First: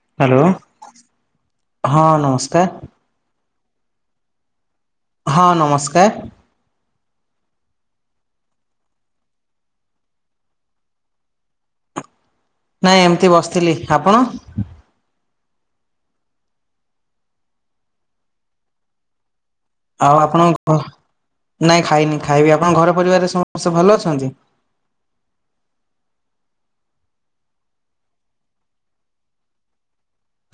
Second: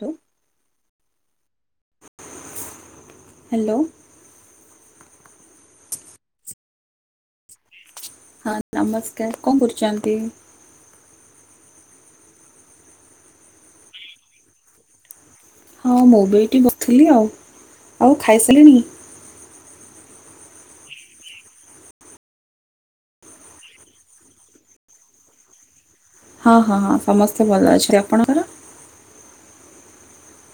Hello hello ହଁ ନମସ୍କାର। Hello. ହଁ ନମସ୍କାର। ହଁ ନମସ୍କାର। କଁ କରୁଚନ୍ତି? ନାଇଁ ଏମତି ବସିଥିଲି। ଆପଣ? ହଁ ମୁଁ ବି ଏଇଠି ବଥିଲି ଆଉ। ଆଉ ଖାଇସାଲେଣି? ଆଉ ଆପଣଙ୍କ ନାଇଁ ଖାଇନି ଖାଇବି, ଆପଣ ଘର ପରିବାରରେ ସମସ୍ତେ ଭଲ ଅଛନ୍ତି? ହଁ ହଁ ହଁ ସମସ୍ତେ ଭଲ ଅଛତି, ଆପଣଙ୍କର?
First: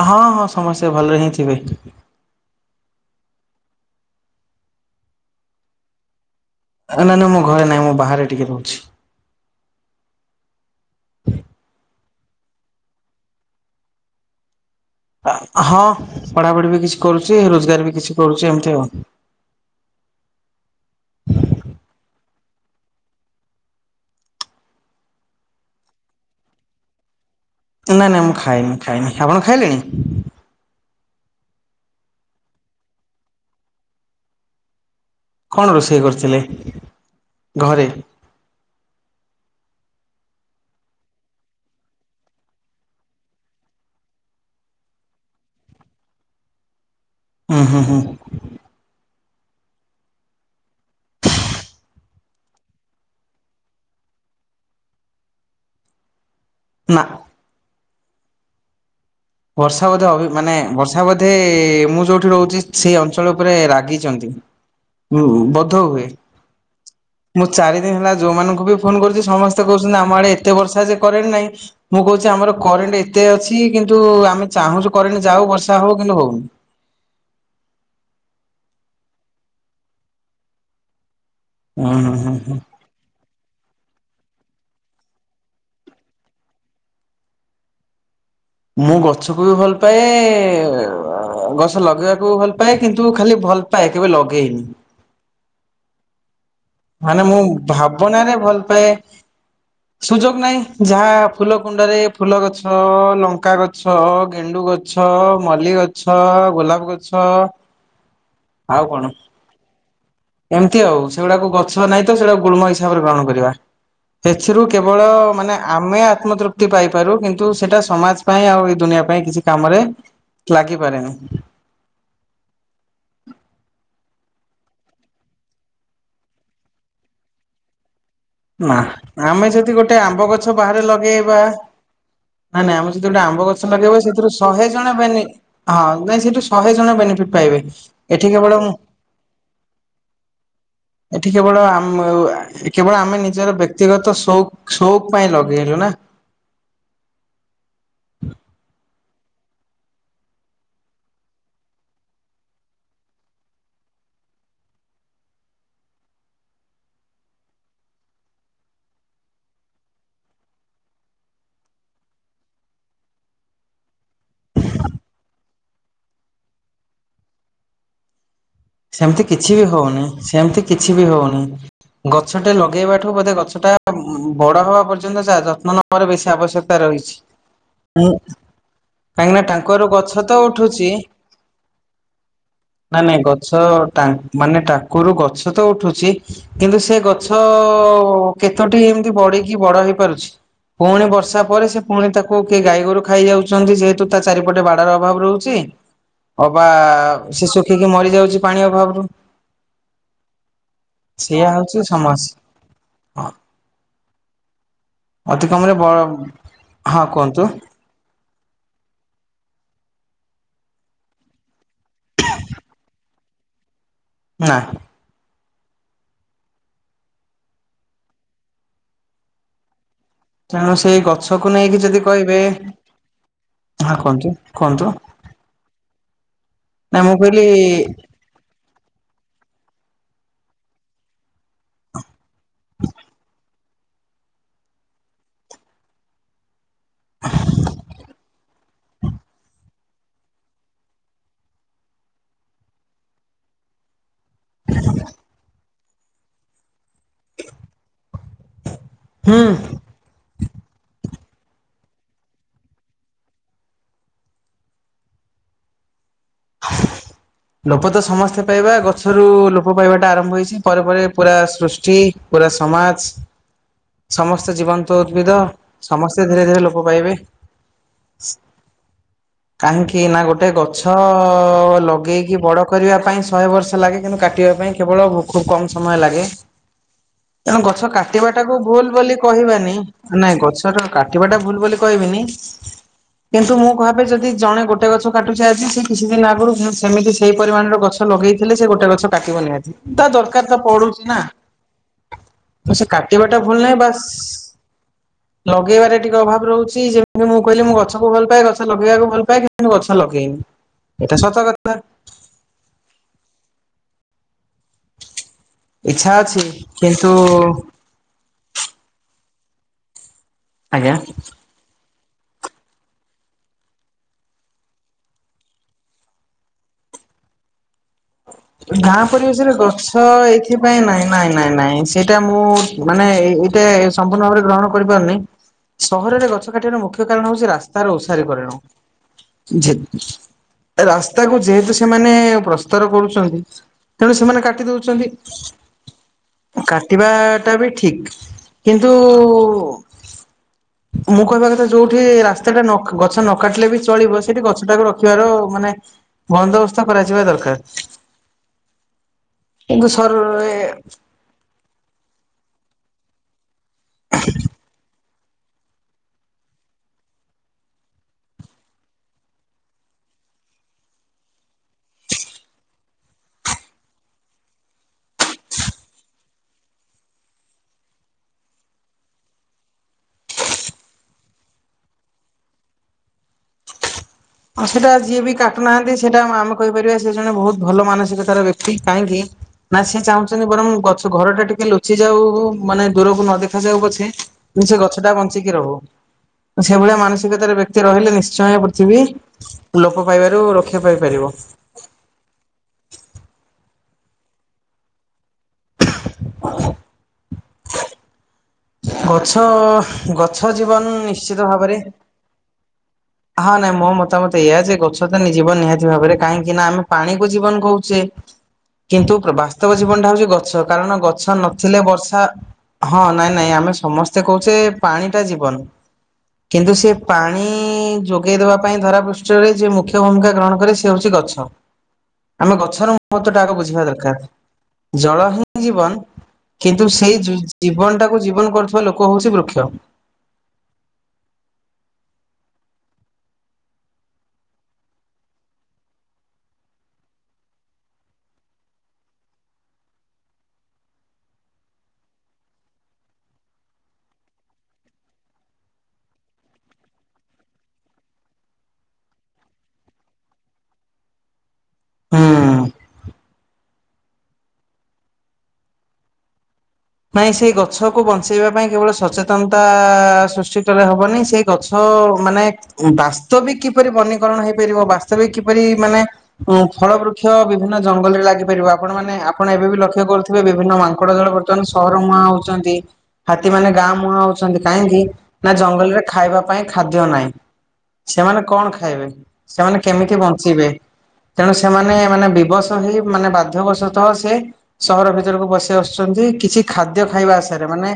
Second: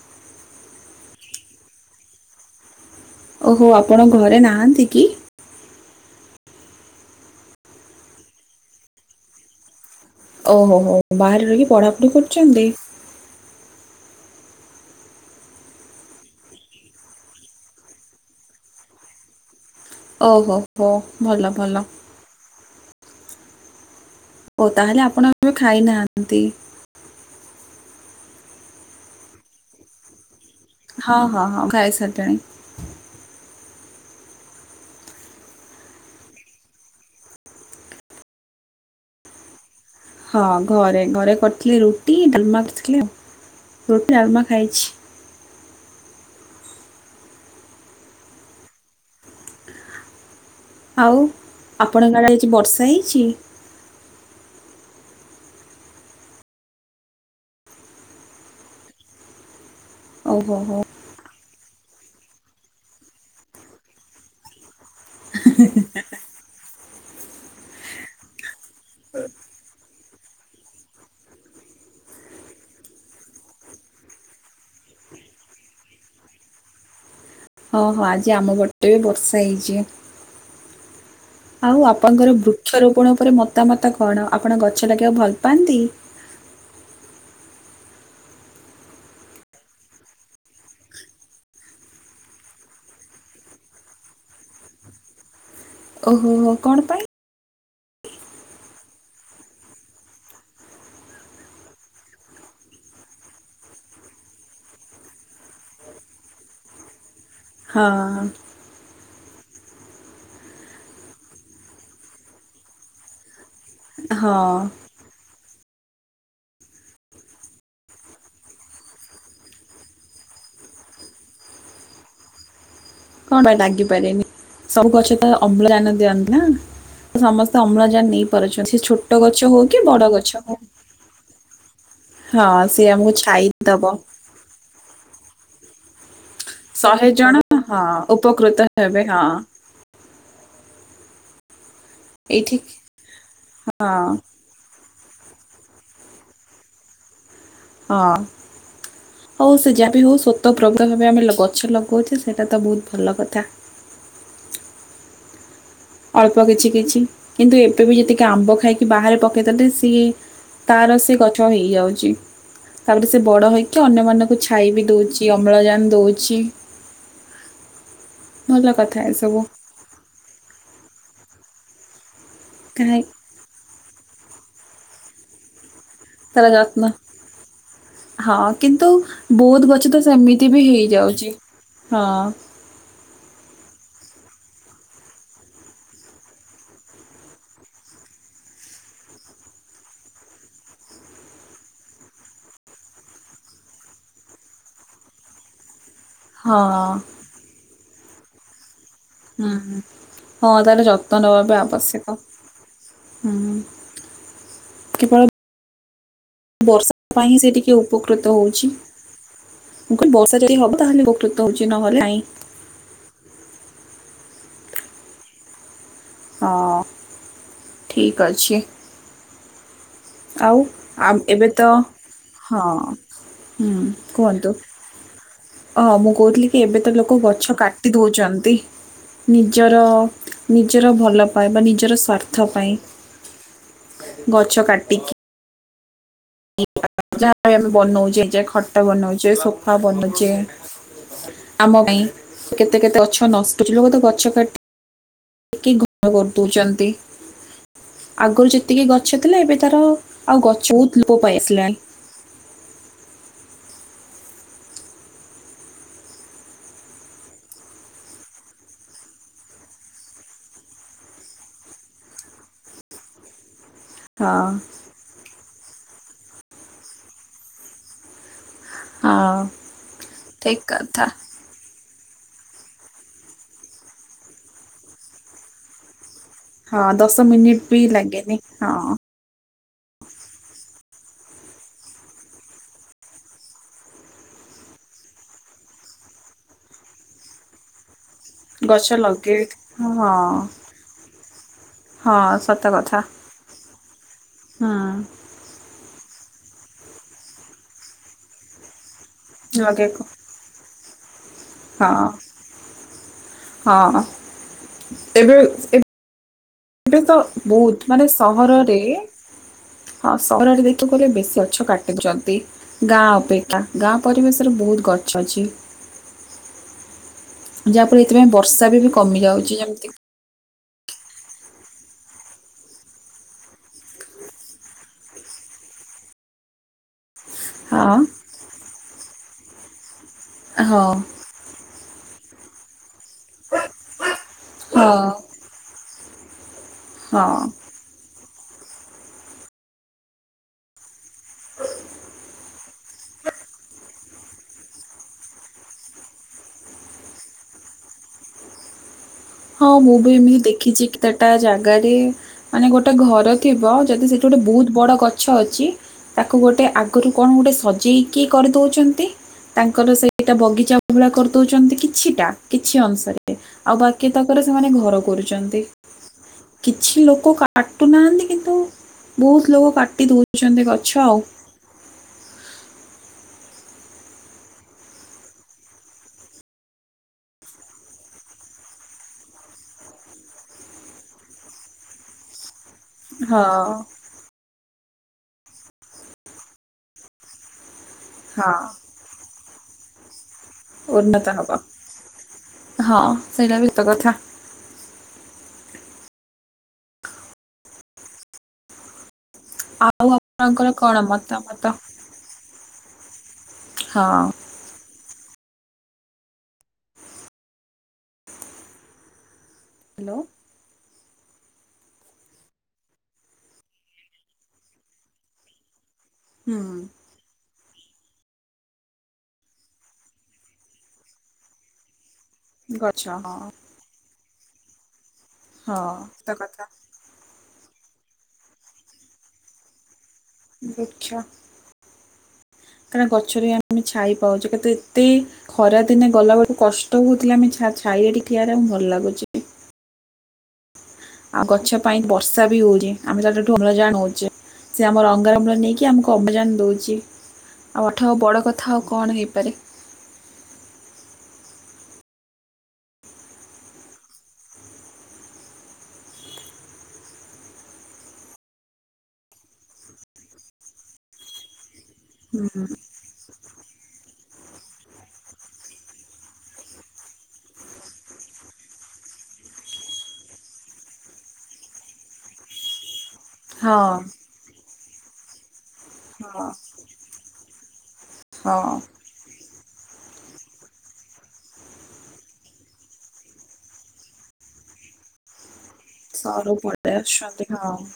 ହଁ ହଁ ସମସ୍ତେ ଭଲରେ ହିଁ ଥିବେ। ଓହୋ ଆପଣ ଘରେ ନାହାନ୍ତି କି? ଆ ନାଁ ନାଁ ମୁଁ ଘରେ ନାଇଁ ମୁଁ ବାହାରେ ଟିକେ ରହୁଛି। ଓହୋ ହୋ ବାହାରେ ରହିକି ପଢ଼ାପଢ଼ି କରୁଚନ୍ତି? ଅ ହଁ ପଢ଼ାପଢ଼ି ବି କିଛି କରୁଚି ରୋଜଗାର ବି କିଛି କରୁଚି ଏମତି ଆଉ। ଓହୋ ହୋ ଭଲ ଭଲ। ଓ ତାହେଲେ ଆପଣ ଏବେ ଖାଇନାହାନ୍ତି? ଏ ନାଇଁ ନାଇଁ ମୁଁ ଖାଇନି ଖାଇନି, ଆପଣ ଖାଇଲେଣି? ହଁ ହଁ ହଁ ଖାଇ ସାରଲିଣି। କଣ ରୋଷେଇ କରିଥିଲେ ଘରେ? ହଁ ଘରେ ଘରେ କରିଥିଲେ ରୁଟି ଡାଲମା କରିଥିଲେ ଆଉ ରୁଟି ଡାଲମା ଖାଇଛି। ଉଁ ହୁଁ ହୁଁ। ଆଉ ଆପଣଙ୍କ ଆଡ଼େ ଆଜି ବର୍ଷା ହେଇଛି? ନାଁ। ବର୍ଷା ବୋଧେ ଅଭି ମାନେ ଓହୋ ହୋ। ବର୍ଷା ବୋଧେ ମୁଁ ଯୋଉଠି ରହୁଚି ସେଇ ଅଞ୍ଚଳ ଓପରେ ରାଗିଚନ୍ତି। ଉ ବଧହୁଏ। ମୁଁ ଚାରି ଦିନ ହେଲା ଯୋଉମାନଙ୍କୁ ବି ଫୋନ୍ କରୁଚି ସମସ୍ତେ କହୁଛନ୍ତି ଆମ ଆଡ଼େ ଏତେ ବର୍ଷା ଯେ କରେଣ୍ଟ୍ ନାଇଁ। ମୁଁ କହୁଚି ଆମର କରେଣ୍ଟ ଏତେ ଅଛି କିନ୍ତୁ ଆମେ ଚାହୁଁଚୁ କରେଣ୍ଟ ଯାଉ ବର୍ଷା ହଉ କିନ୍ତୁ ହଉନି। ହଁ ହଁ ଆଜି ଆମ ପଟେ ବି ବର୍ଷା ହେଇଚି। ଆଉ ହୁଁ ହୁଁ ହୁଁ ଆପଣଙ୍କର ହୁଁ ବୃକ୍ଷ ରୋପଣ ଉପରେ ମତାମତ କଣ? ଆପଣ ଗଛ ଲଗେଇଆଉ ଭଲ ପାଆନ୍ତି? ମୁଁ ଗଛକୁ ବି ଭଲ ପାଏ ଗଛ ଲଗେଇବାକୁ ବି ଭଲ ପାଏ କିନ୍ତୁ ଖାଲି ଭଲ୍ ପାଏ କେବେ ଲଗେଇନି। ଓହୋ ହୋ କଣ ପା ମାନେ ମୁଁ ଭାବନାରେ ଭଲ ପାଏ। ହ [inaudible] ସୁଯୋଗ ନାଇଁ ଯାହା ଫୁଲ କୁଣ୍ଡରେ ଫୁଲ, ଗଛ ଲଙ୍କା ଗଛ, ଗେଣ୍ଡୁ ଗ ଛ ମଲ୍ଲି ଗଛ, ଗୋଲାପ ଗଛ ହଁ। ଆଉ କଣ ଏମତି ଆଉ ସେଉଡ଼ାକୁ ଗ ଛ ନାଇଁ ତ ସେଡ଼ାକୁ ଗୁଳ୍ମ ହିସାବରେ ଗ୍ରହଣ କରିବା ହଁ ଏଥିରୁ କେ ବଳ ମାନେ ଆମେ ଆତ୍ମତୃପ୍ତି ପାଇପାରୁ କିନ୍ତୁ ସେଟା ସମାଜ ପାଇଁ ଆଉ ଏଇ ଦୁନିଆ ପାଇଁ କିଛି କାମରେ ଲାଗିପାରେନି। କଣ ପାଇଁ ଲାଗିପାରନି, ସବୁ ଗଛ ତ ଅମ୍ଳଜାନ ଦିଅନ୍ତି ନାଁ? ସମସ୍ତେ ଅମ୍ଳଜାନ ନେଇ ଛୋଟ ନାଁ ଗଛ ଆମେ ହଉ ଯଦି କି ଗୋଟେ ବଡ ଆମ୍ବ ଗଛ ହଉ। ବାହାରେ ଲଗେଇବା ହଁ ନାଁ ନାଇଁ ସିଏ ଆମେ ଯଦି ଆମକୁ ଗୋଟେ ଛାଇ ଆମ୍ବ ଗଛ ଦବ। ଲଗେଇବା ସେଇଥିରୁ ଶହେ ଜଣ ବେନି ହଁ ନାଇଁ ସେଇଠୁ ଶହେ ଜଣ ବେନିଫିଟ ପାଇବେ। ଏଠି କେବଳ ମୁଁ ତେବେ ହଁ ଏଠି କେବଳ ଆମ ଏଇଠି କେବଳ ଆମେ ନିଜର ହଁ ବ୍ୟକ୍ତିଗତ ସଉକ ସଉକ୍ ପାଇଁ ଲଗେଇଲୁ ନା। ହଁ। ହଉ ସେ ଯାହା ବି ହଉ ସ୍ୱତ ପ୍ରଭତ ଭାବେ ଆମେ ଗଛ ଲଗାଉଛେ ସେଇଟା ତ ବହୁତ ଭଲ କଥା। ଅଳ୍ପ କିଛି କିଛି କିନ୍ତୁ ଏବେ ବି ଯେତିକି ଆମ୍ବ ଖାଇକି ବାହାରେ ପକାଇଦେଲେ ସିଏ ତାର ସେ ଗଛ ହେଇଯାଉଛି। ତାପରେ ସେ ବଡ଼ ହେଇକି ଅନ୍ୟମାନଙ୍କୁ ଛାଇ ବି ଦଉଛି। ଅମ୍ଳଜାନ ଦଉଛି। କଥା ସେମତି ଏସବୁ କିଛି ବି ହଉନି ସେମତି କିଛି ବି ହଉନି ଗଛଟେ ଲଗେଇବା କାହିଁ ଠୁ ବୋଧେ ଗଛଟା ବଡ ହବା ପର୍ଯ୍ୟନ୍ତ ଯାହା ଯତ୍ନ ନେବାର ବେଶୀ ତାର ଆବଶ୍ୟକତା ଯତ୍ନ ରହିଛି। ମୁଁ ହଁ କିନ୍ତୁ ବହୁତ ଗଛ ତ ସେମିତି ବି ହେଇଯାଉଛି ହଁ। ନାଇଁ ନାଇଁ ଗଛ ଟା ମାନେ ଟାକୁରୁ ଗଛ ତ ଉଠୁଛି କିନ୍ତୁ ସେ ଗଛ କେତୋଟି ଏମିତି ବଢିକି ବଡ ହେଇପାରୁଛି? ପୁଣି ବର୍ଷା ପରେ ସେ ପୁଣି ତାକୁ କିଏ ଗାଈ ଗୋରୁ ଖାଇ ଯାଉଛନ୍ତି ଯେହେତୁ ତା ଚାରିପଟେ ବାଡ ର ଅଭାବ ରହୁଛି। ହଁ ଅବା ସେ ଶୁଖିକି ମରି ଯାଉଛି ପାଣି ଅଭାବରୁ। ହୁଁ ହୁଁ। ହଁ ତାହଲେ ସେଇଆ ଯତ୍ନବାବେ ହଉଛି ଆବଶ୍ୟକ। ସମସ୍ୟା। ହୁଁ। କେବଳ ତମର ବ ବର୍ଷା ହଁ ପାଇଁ ହିଁ କୁହନ୍ତୁ ସେ ଟିକେ ଉ ଉପକୃତ ହଉଛି। ବର୍ଷା ଯଦି ହବ ତାହେଲେ ଉପକୃତ ହଉଛି ନହେଲେ ନାଇ। ନାଁ। ହଁ ଠିକ୍ ଅଛି। ଆଉ ତେଣୁ ସେଇ ଆ ଏବେ ଗଛକୁ ତ ନେଇକି ଯଦି କହିବେ ହଁ। ହୁଁ କୁହନ୍ତୁ? ହଁ ମୁଁ କହୁଥିଲି କି ଏବେ ତ ନା ମୁଁ ଲୋକ କହିଲି ଗଛ କାଟି ଦଉଛନ୍ତି? ନିଜର ନିଜର ଭଲ ପାଏବା ନିଜର ସ୍ୱା ର୍ଥ ପାଇଁ ଗଛ କାଟିକି ଯାହା ଆମେ ବନଉଛେ ଖଟ ବନଉଛେ ସୋଫା ବନଉଛେ ଆମ ପାଇଁ କେତେ କେତେ ଗଛ ନ କିଛି ଲୋକ ତ ଗଛ କାଟିି ଘର କରିଦଉଛନ୍ତି। ଆଗରୁ ଯେତିକି ଗଛ ଥିଲା ହୁଁ ଏବେ ତାର ଆଉ ଗଛ ବହୁତ ଲୋପ ପାଇ ଆସିଲାଣି। ଲୋପ ତ ସମସ୍ତେ ପାଇବା ଗଛରୁ ଲୋପ ପାଇବାଟା ଆରମ୍ଭ ହେଇଛି। ପରେ ପରେ ପୁରା ସୃଷ୍ଟି ପୁରା ସମାଜ ହଁ ସମସ୍ତେ ଜୀବନ୍ତ ଉଦ୍ଭିଦ ସମସ୍ତେ ଧୀରେ ଧୀରେ ଲୋପ ପାଇବେ। ହଁ କାହିଁକି ନା ଗୋଟେ ଠିକ ଗଛ କଥା ଅ ଲଗେଇକି ବଡ କରିବା ପାଇଁ ଶହେ ବର୍ଷ ଲାଗେ। କିନ୍ତୁ କାଟିବା ପାଇଁ କେବଳ ଖୁବ କମ ସମୟ ଲାଗେ। ହଁ ଦଶ ତେଣୁ ମିନିଟ ବି ଗଛ କାଟିବା ଲାଗେନି ଟାକୁ ହଁ ଭୁଲ ବୋଲି କହିବାନି। ନାଇଁ ଗଛଟ କାଟିବାଟା ଭୁଲ ବୋଲି କହିବିନି କିନ୍ତୁ ମୁଁ କହିବି ଯଦି ଜଣେ ଗୋଟେ ଗଛ କାଟୁଛି ଆଜି ସେ କିଛି ଦିନ ଆଗରୁ ସେମିତି ସେଇ ପରିମାଣର ଗଛ ଲଗେଇ ହେଲେ ସେ ଗୋଟେ ଗଛ କାଟିବ ନିହାତି। ତା ହଁ ଦରକାର ତ ପଡୁଛି ନା। ହଁ ସତ ତ ସେ କଥା କାଟିବାଟା ଭୁଲ ନାହିଁ। ବାସ୍ ହୁଁ ଲଗେଇବାରେ ଟିକେ ଅଭାବ ରହୁଛି। ଯେମିତି ମୁଁ କହିଲି ମୁଁ ଗଛକୁ ଭଲ ପାଏ। ଗଛ ଲଗେଇବାକୁ [unintelligible] ଗଛ ଲଗେଇକୁ ଲଗେଇନି ଏଟା ସତ କଥା। ହଁ ହଁ ଏବେବି ଏ ଇଚ୍ଛା ଅଛି। ଏବେ କିନ୍ତୁ ତ ବହୁତ ମାନେ ସହରରେ ହଁ ସହରରେ ଯେତୁ ଆଜ୍ଞା କଲେ ବେଶୀ ଅଛ କାଟ ଦେଖୁଛନ୍ତି ଗାଁ ଅପେକ୍ଷା ଗାଁ ପରିବେଶରେ ବହୁତ ଗଛ ଅଛି। ଯାହାପରେ ଏଥିପାଇଁ ବର୍ଷା ବି କମି ଯାଉଛି। ଯେମତି ସେଥିପାଇଁ ନାଇଁ ନାଇଁ ନାଇଁ ନାଇଁ ସେଇଟା ମୁଁ ମାନେ ଏଇଟା ସମ୍ପୂର୍ଣ ଭାବରେ ଗ୍ରହଣ କରିପାରୁନି। ସହରରେ ଗଛ କାଟିବାର ମୁଖ୍ୟ କାରଣ ହଉଛି ରାସ୍ତାରେ ହଁ ଓସାରି କରେଣ ହଁ ଯେତ ରା ତାକୁ ଯେହେତୁ ସେମାନେ ପ୍ରସ୍ତର କରୁଛନ୍ତି ତେଣୁ ସେମାନେ କାଟି ହଁ ଦଉଛନ୍ତି। ହଁ କାଟିବାଟା ବି ଠିକ। କିନ୍ତୁ ମୁଁ କହିବା କଥା ଯୋଉଠି ରାସ୍ତା ଟା ଗଛ ନ କାଟିଲେ ବି ଚଳିବ। ସେଠି ଗଛ ଟାକୁ ରଖିବାର ମାନେ ବନ୍ଦବସ୍ଥା କରାଯିବା ଦରକାର। ହଁ କିନ୍ତୁ ମୁଁ ବି ଏମିତି ସର ଦେଖିଛି। କି ତା ଗୋଟା ଜାଗାରେ ମାନେ ଗୋଟେ ଘର ଥିବ ଯଦି ସେଠି ଗୋଟେ ବହୁତ ବଡ଼ ଗଛ ଅଛି। ତାକୁ ଗୋଟେ ଆଗରୁ କଣ ଗୋଟେ ସଜେଇକି କରି ଦେଉଛନ୍ତି। ତାଙ୍କର ସେଇଟା ବଗିଚା ଭଳିଆ କରି ଦଉଛନ୍ତି। କିଛିଟା କିଛି ଅଂଶରେ। ଆଉ ବାକି କ ସେମାନେ ଘର କରୁଛନ୍ତି। କିଛି ଲୋକ କାଟୁ ନାହାନ୍ତି କିନ୍ତୁ ବହୁତ ଲୋକ କାଟି ଦେଉଛନ୍ତି ଗଛ ଆଉ। ଉ ସେଇଟା ଯିଏ ବି କାଟୁନାହାନ୍ତି ସେଇଟା ଆମେ କହିପାରିବା ସେ ଜଣେ ବହୁତ ଭଲ ମାନସିକତାର ବ୍ୟକ୍ତି। କାହିଁକି ନା ସେ ଚାହୁଁଛନ୍ତି ବରଂ ଗଛ ଘର ଟା ଟିକେ ଲୁଚି ଯାଉ ମାନେ ଦୂରକୁ ନ ହଁ ଦେଖାଯାଉ ପଛେ ସେ ଗଛ ଟା ବଞ୍ଚିକି ରହୁ। ସେଭଳିଆ ମାନସିକତାର ବ୍ୟକ୍ତି ରହିଲେ ହଁ ନିଶ୍ଚୟ ପୃଥିବୀ ଲୋପ ପାଇବାରୁ ରକ୍ଷା ଉନ୍ନତ ପାଇପାରିବ। ହବ ହଁ ସେଇଟା ଭିତ କଥା। ହ ଗଛ ଆଉ ଗଛ ଆପଣଙ୍କର କଣ ଜୀବନ ନିଶ୍ଚିତ ମତାମତ ଭାବରେ। ହଁ ନାଇଁ ମୋ ହଁ ମତା ମତ ଏଇଆ ଯେ ଗଛ ଜୀବ ନିହାତି ଭାବରେ କାହିଁକି ନା ଆମେ ପାଣିକୁ ଜୀବନ କହୁଛେ। କିନ୍ତୁ ବା ବାସ୍ତବ ଜୀବନଟା ହ୍ୟାଲୋ ହଉଛି ଗଛ। କାରଣ ଗଛ ନଥିଲେ ବର୍ଷା ହଁ ନାଇଁ ନାଇଁ ଆମେ ସମସ୍ତେ କହୁଛେ ପାଣି ଟା ଜୀବନ। କିନ୍ତୁ ହୁଁ ସେ ପାଣି ଯୋଗାଇ ଦେବା ପାଇଁ ଧରାପୃଷ୍ଠରେ ଯେ ମୁଖ୍ୟ ଭୂମିକା ଗ୍ରହଣ କରେ ସେ ହେଉଛି ଗଛ। ହ ଆମେ ଗଛର ମହତ୍ୱ ଟା ଆଗ ବୁଝିବା ଦରକାର। ଜଳ ହିଁ ହଁ ଜୀବନ ସତ କଥା କିନ୍ତୁ ସେଇ ଜୀ-ଜୀ-ଜୀବନଟାକୁ ଜୀବନ କରୁଥିବା ଲୋକ ହଉଛି ବୃକ୍ଷ। ବୃକ୍ଷ କାରଣ ଗଛରେ ଆମେ ଛାଇ ପାଉଛେ। କିନ୍ତୁ ଏତେ ଖରା ଦିନେ ଗଲାବେଳୁ କଷ୍ଟ ହଉଥିଲା। ଆମେ ଛା-ଛାଇଆ ଟି ଠିଆରେ ଆ ଭଲ ଲାଗୁଛି। ଆଉ ଗଛ ପାଇଁ ବର୍ଷା ବି ହଉଛି। ଆମେ ତାଠୁ ଅମ୍ଳଜା ନଉଛେ। ସେ ଆମର ଅଙ୍ଗାରମ୍ଳ ନେଇକି ଆମକୁ ଅବଜାନ ଦଉଛି। ଆଉ ଆଠ ଆ ବଡ଼ କଥା ଆଉ କଣ ହେଇପାରେ। ହୁଁ। ନାଇଁ ସେ ଗଛକୁ ବଞ୍ଚେଇବା ପାଇଁ କେବଳ ସଚେତନତା ସୃଷ୍ କଲେ ହବନି ସେ ଗଛ ମାନେ ହୁଁ ବାସ୍ତବିକ କିପରି ବନୀକରଣ ହେଇପାରିବ ବାସ୍ତବିକ କିପରି ମାନେ ଉ ଫଳ ବୃକ୍ଷ ବିଭିନ୍ନ ଜଙ୍ଗଲରେ ଲାଗିପାରିବ ଆପଣ ମାନେ ଆପଣ ଏବେ ବି ଲକ୍ଷ୍ୟ କରୁଥିବେ ବିଭିନ୍ନ ମାଙ୍କଡ଼ ଜଳ ବର୍ତ୍ତମାନ ସହର ମୁହାଁ ହଉଛନ୍ତି ହାତୀ ମାନେ ହଁ ଗାଁ ମୁହାଁ ହଉଛନ୍ତି। କାହିଁକି ନା ଜଙ୍ଗଲରେ ଖାଇବା ହଁ ପାଇଁ ଖାଦ୍ୟ ନାହିଁ? ସେମାନେ ହଁ କଣ ଖାଇବେ ସେମାନେ କେମିତି ବଞ୍ଚିବେ? ତେଣୁ ସେମାନେ ମାନେ ବିବସ ହେଇ ମାନେ ବାଧ୍ୟବଶତଃ ସେ ସହର ଭିତରକୁ ପଶିଆସୁ ସେମିତି ସରୁ କିଛି ପଳେଇ ଖାଦ୍ୟ ଖାଇବା ଆସୁଛନ୍ତି ଆସାରେ ହଁ ମାନେ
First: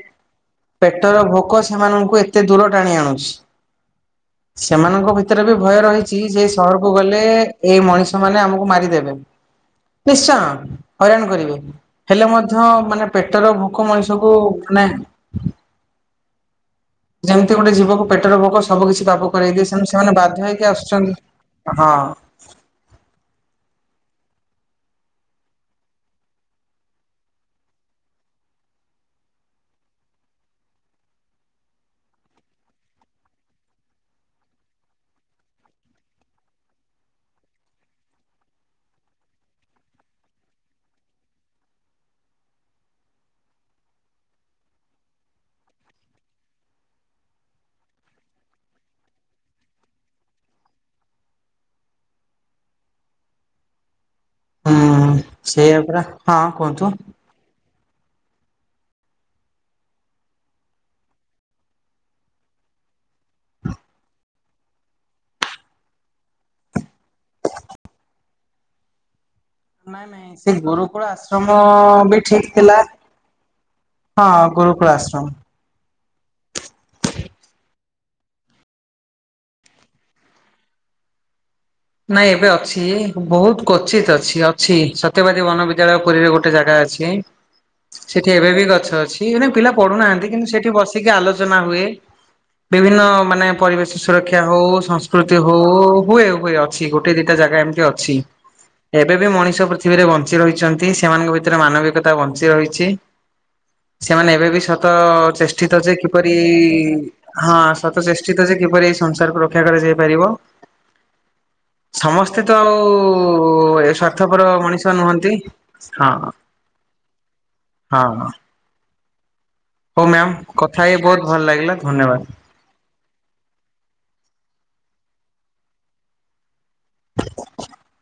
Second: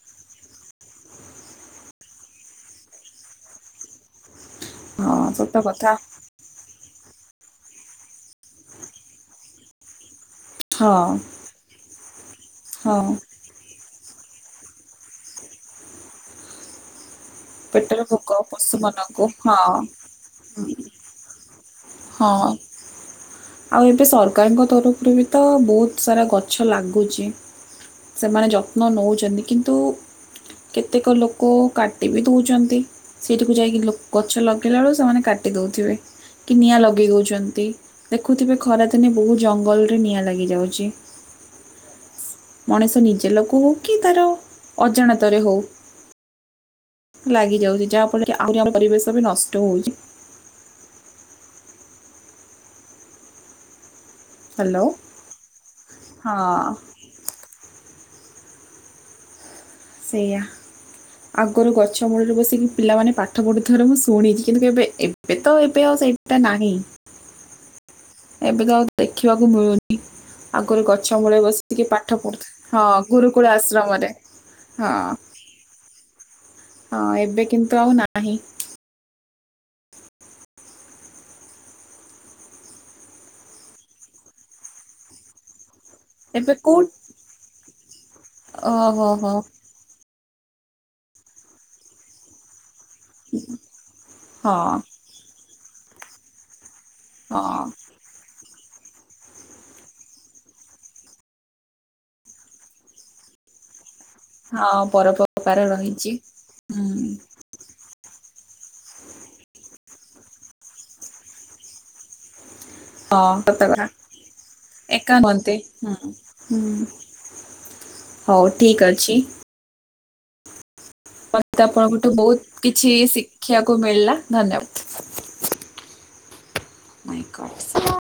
ପେଟର ଭୋକ ସେମାନଙ୍କୁ ଏତେ ଦୂର ଟାଣି ଆଣୁଛି। ସେମାନଙ୍କ ହଁ ଭିତରେ ବି ସତ ଭୟ କଥା ରହିଛି। ସେ ସହରକୁ ଗଲେ ଏଇ ମଣିଷ ମାନେ ଆମକୁ ମାରିଦେବେ ନିଶ୍ଚୟ। ହଁ ହଇରାଣ କରିବେ ହେଲେ ମଧ୍ୟ ମାନେ ହଁ ପେଟର ଭୋକ ମଣିଷକୁ ମାନେ ଯେମିତି ଗୋଟେ ପେଟରେ ଜୀବକୁ ପେଟର ଭୋକ ସବୁ କିିଛି ପଶୁମାନଙ୍କୁ କାବୁ କରେଇ ହଁ ଦିଏ ସେମତି ସେମାନେ ବାଧ୍ୟ ହେଇକି ଆସୁଛନ୍ତି। ହଁ। ଆଉ ଏବେ ସରକାରଙ୍କ ତରଫରୁ ବି ତ ବହୁତ ସାରା ଗଛ ଲାଗୁଛି। ସେମାନେ ଯତ୍ନ ନେଉଛନ୍ତି କିନ୍ତୁ କେତେକ ଲୋକ କାଟି ବି ଦେଉଛନ୍ତି। ସେଇଠିକୁ ଯାଇକି ଗଛ ଲଗେଇଲା ବେଳକୁ ସେମାନେ କାଟି ଦେଉଥିବେ। କି ନିଆଁ ଲଗାଇ ଦେଉଛନ୍ତି ଦେଖୁଥିବେ ଖରାଦିନେ ବହୁତ ଜଙ୍ଗଲରେ ନିଆଁ ଲାଗିଯାଉଛି। ମଣିଷ ନିଜେ ଲଗାଉ କି ତାର ଅଜାଣତରେ ହେଉ? ଲାଗି ଯାଉଛି ଯାହାଫଳରେ ଆହୁରି ଆମ ପରିବେଶ ବି ନଷ୍ଟ ହଉଛି। ହ୍ୟାଲୋ ହୁଁ ସେଇଆ ପରା ହଁ କୁହନ୍ତୁ। ସେଇଆ ଆଗରୁ ଗଛ ମୂଳରେ ବସିକି ପିଲାମାନେ ପା ପାଠ ପଢ଼ୁଥିବାର ମୁଁ ଶୁଣିଛି କିନ୍ତୁ ଏବେ ଏବେ ତ ଏବେ ଆଉ ସେଇଟା ନାହିଁ। ଏବେ ତ ଆଉ ଦେଖିବାକୁ ମିଳୁନି ନାଇଁ ନାଇଁ ସେ ଆଗରୁ ଗୁରୁକୁଳ ଗଛ ମୂଳେ ଆଶ୍ରମ ବସିକି ବି ପାଠ ପଢୁ ଠିକ ଥିଲା ହଁ ଗୁରୁକୁଳ ଆଶ୍ରମରେ। ହଁ ହଁ ଗୁରୁକୁଳ ଆଶ୍ରମ। ହଁ ଏବେ କିନ୍ତୁ ଆଉ ନାହିଁ ନାଇଁ ଏବେ ଅଛି ବହୁତ କ୍ଵଚିତ ଅଛି ଅଛି ସତ୍ୟବାଦୀ ବନବିଦ୍ୟାଳୟ। ପୁରୀରେ ଗୋଟେ ଏବେ ଜାଗା କୋଉ ଅଛି ସେଠି ଏବେ ବି ଗଛ ଓହୋ ଅଛି ହୋ ଏବେ ପିଲା ପଢୁନାହାନ୍ତି କିନ୍ତୁ ସେଠି ବସିକି ଆଲୋଚନା ହୁଏ। ବିଭିନ୍ନ ମାନେ ପରିବେଶ ସୁରକ୍ଷା ହଉ ହଁ ସଂସ୍କୃତି ହଉ ହୁଏ ହୁଏ। ଅଛି ଗୋଟେ ଦିଟା ଜାଗା ହଁ ଏମିତି ଅଛି। ଏବେ ବି ମଣିଷ ପୃଥିବୀରେ ବଞ୍ଚି ରହିଛନ୍ତି ସେମାନଙ୍କ ଭିତରେ ମାନବିକତା ବଞ୍ଚି ରହିଛି। ସେମାନେ ଏବେ ବି ହଁ ସତ ପରୋପକାର ଚେଷ୍ଟିତ ଯେ ରହିଛି କିପରି ହୁଁ ହଁ ସତ ଚେଷ୍ଟିତ ଯେ କିପରି ଏଇ ସଂସାରକୁ ରକ୍ଷା କରାଯାଇ ପାରିବ। ସମସ୍ତେ ତ ଆଉ ହଁ ସତ କଥା ଏ ସ୍ଵାର୍ଥପର ମଣିଷ ଏକା ନୁହନ୍ତି ହୁଁ ହଁ। ହୁଁ ହଁ ହଁ। ହଉ ଠିକ୍ ଅଛି। ହଉ ମ୍ୟାମ କଥା ହେଇ ବହୁତ ଭଲ ମତେ ଲାଗିଲା ଆପଣଙ୍କଠୁ ଧନ୍ୟବାଦ। ବହୁତ କିଛି ଶିଖିବାକୁ ମିଳିଲା ଧନ୍ୟବାଦ। ମାଇକସ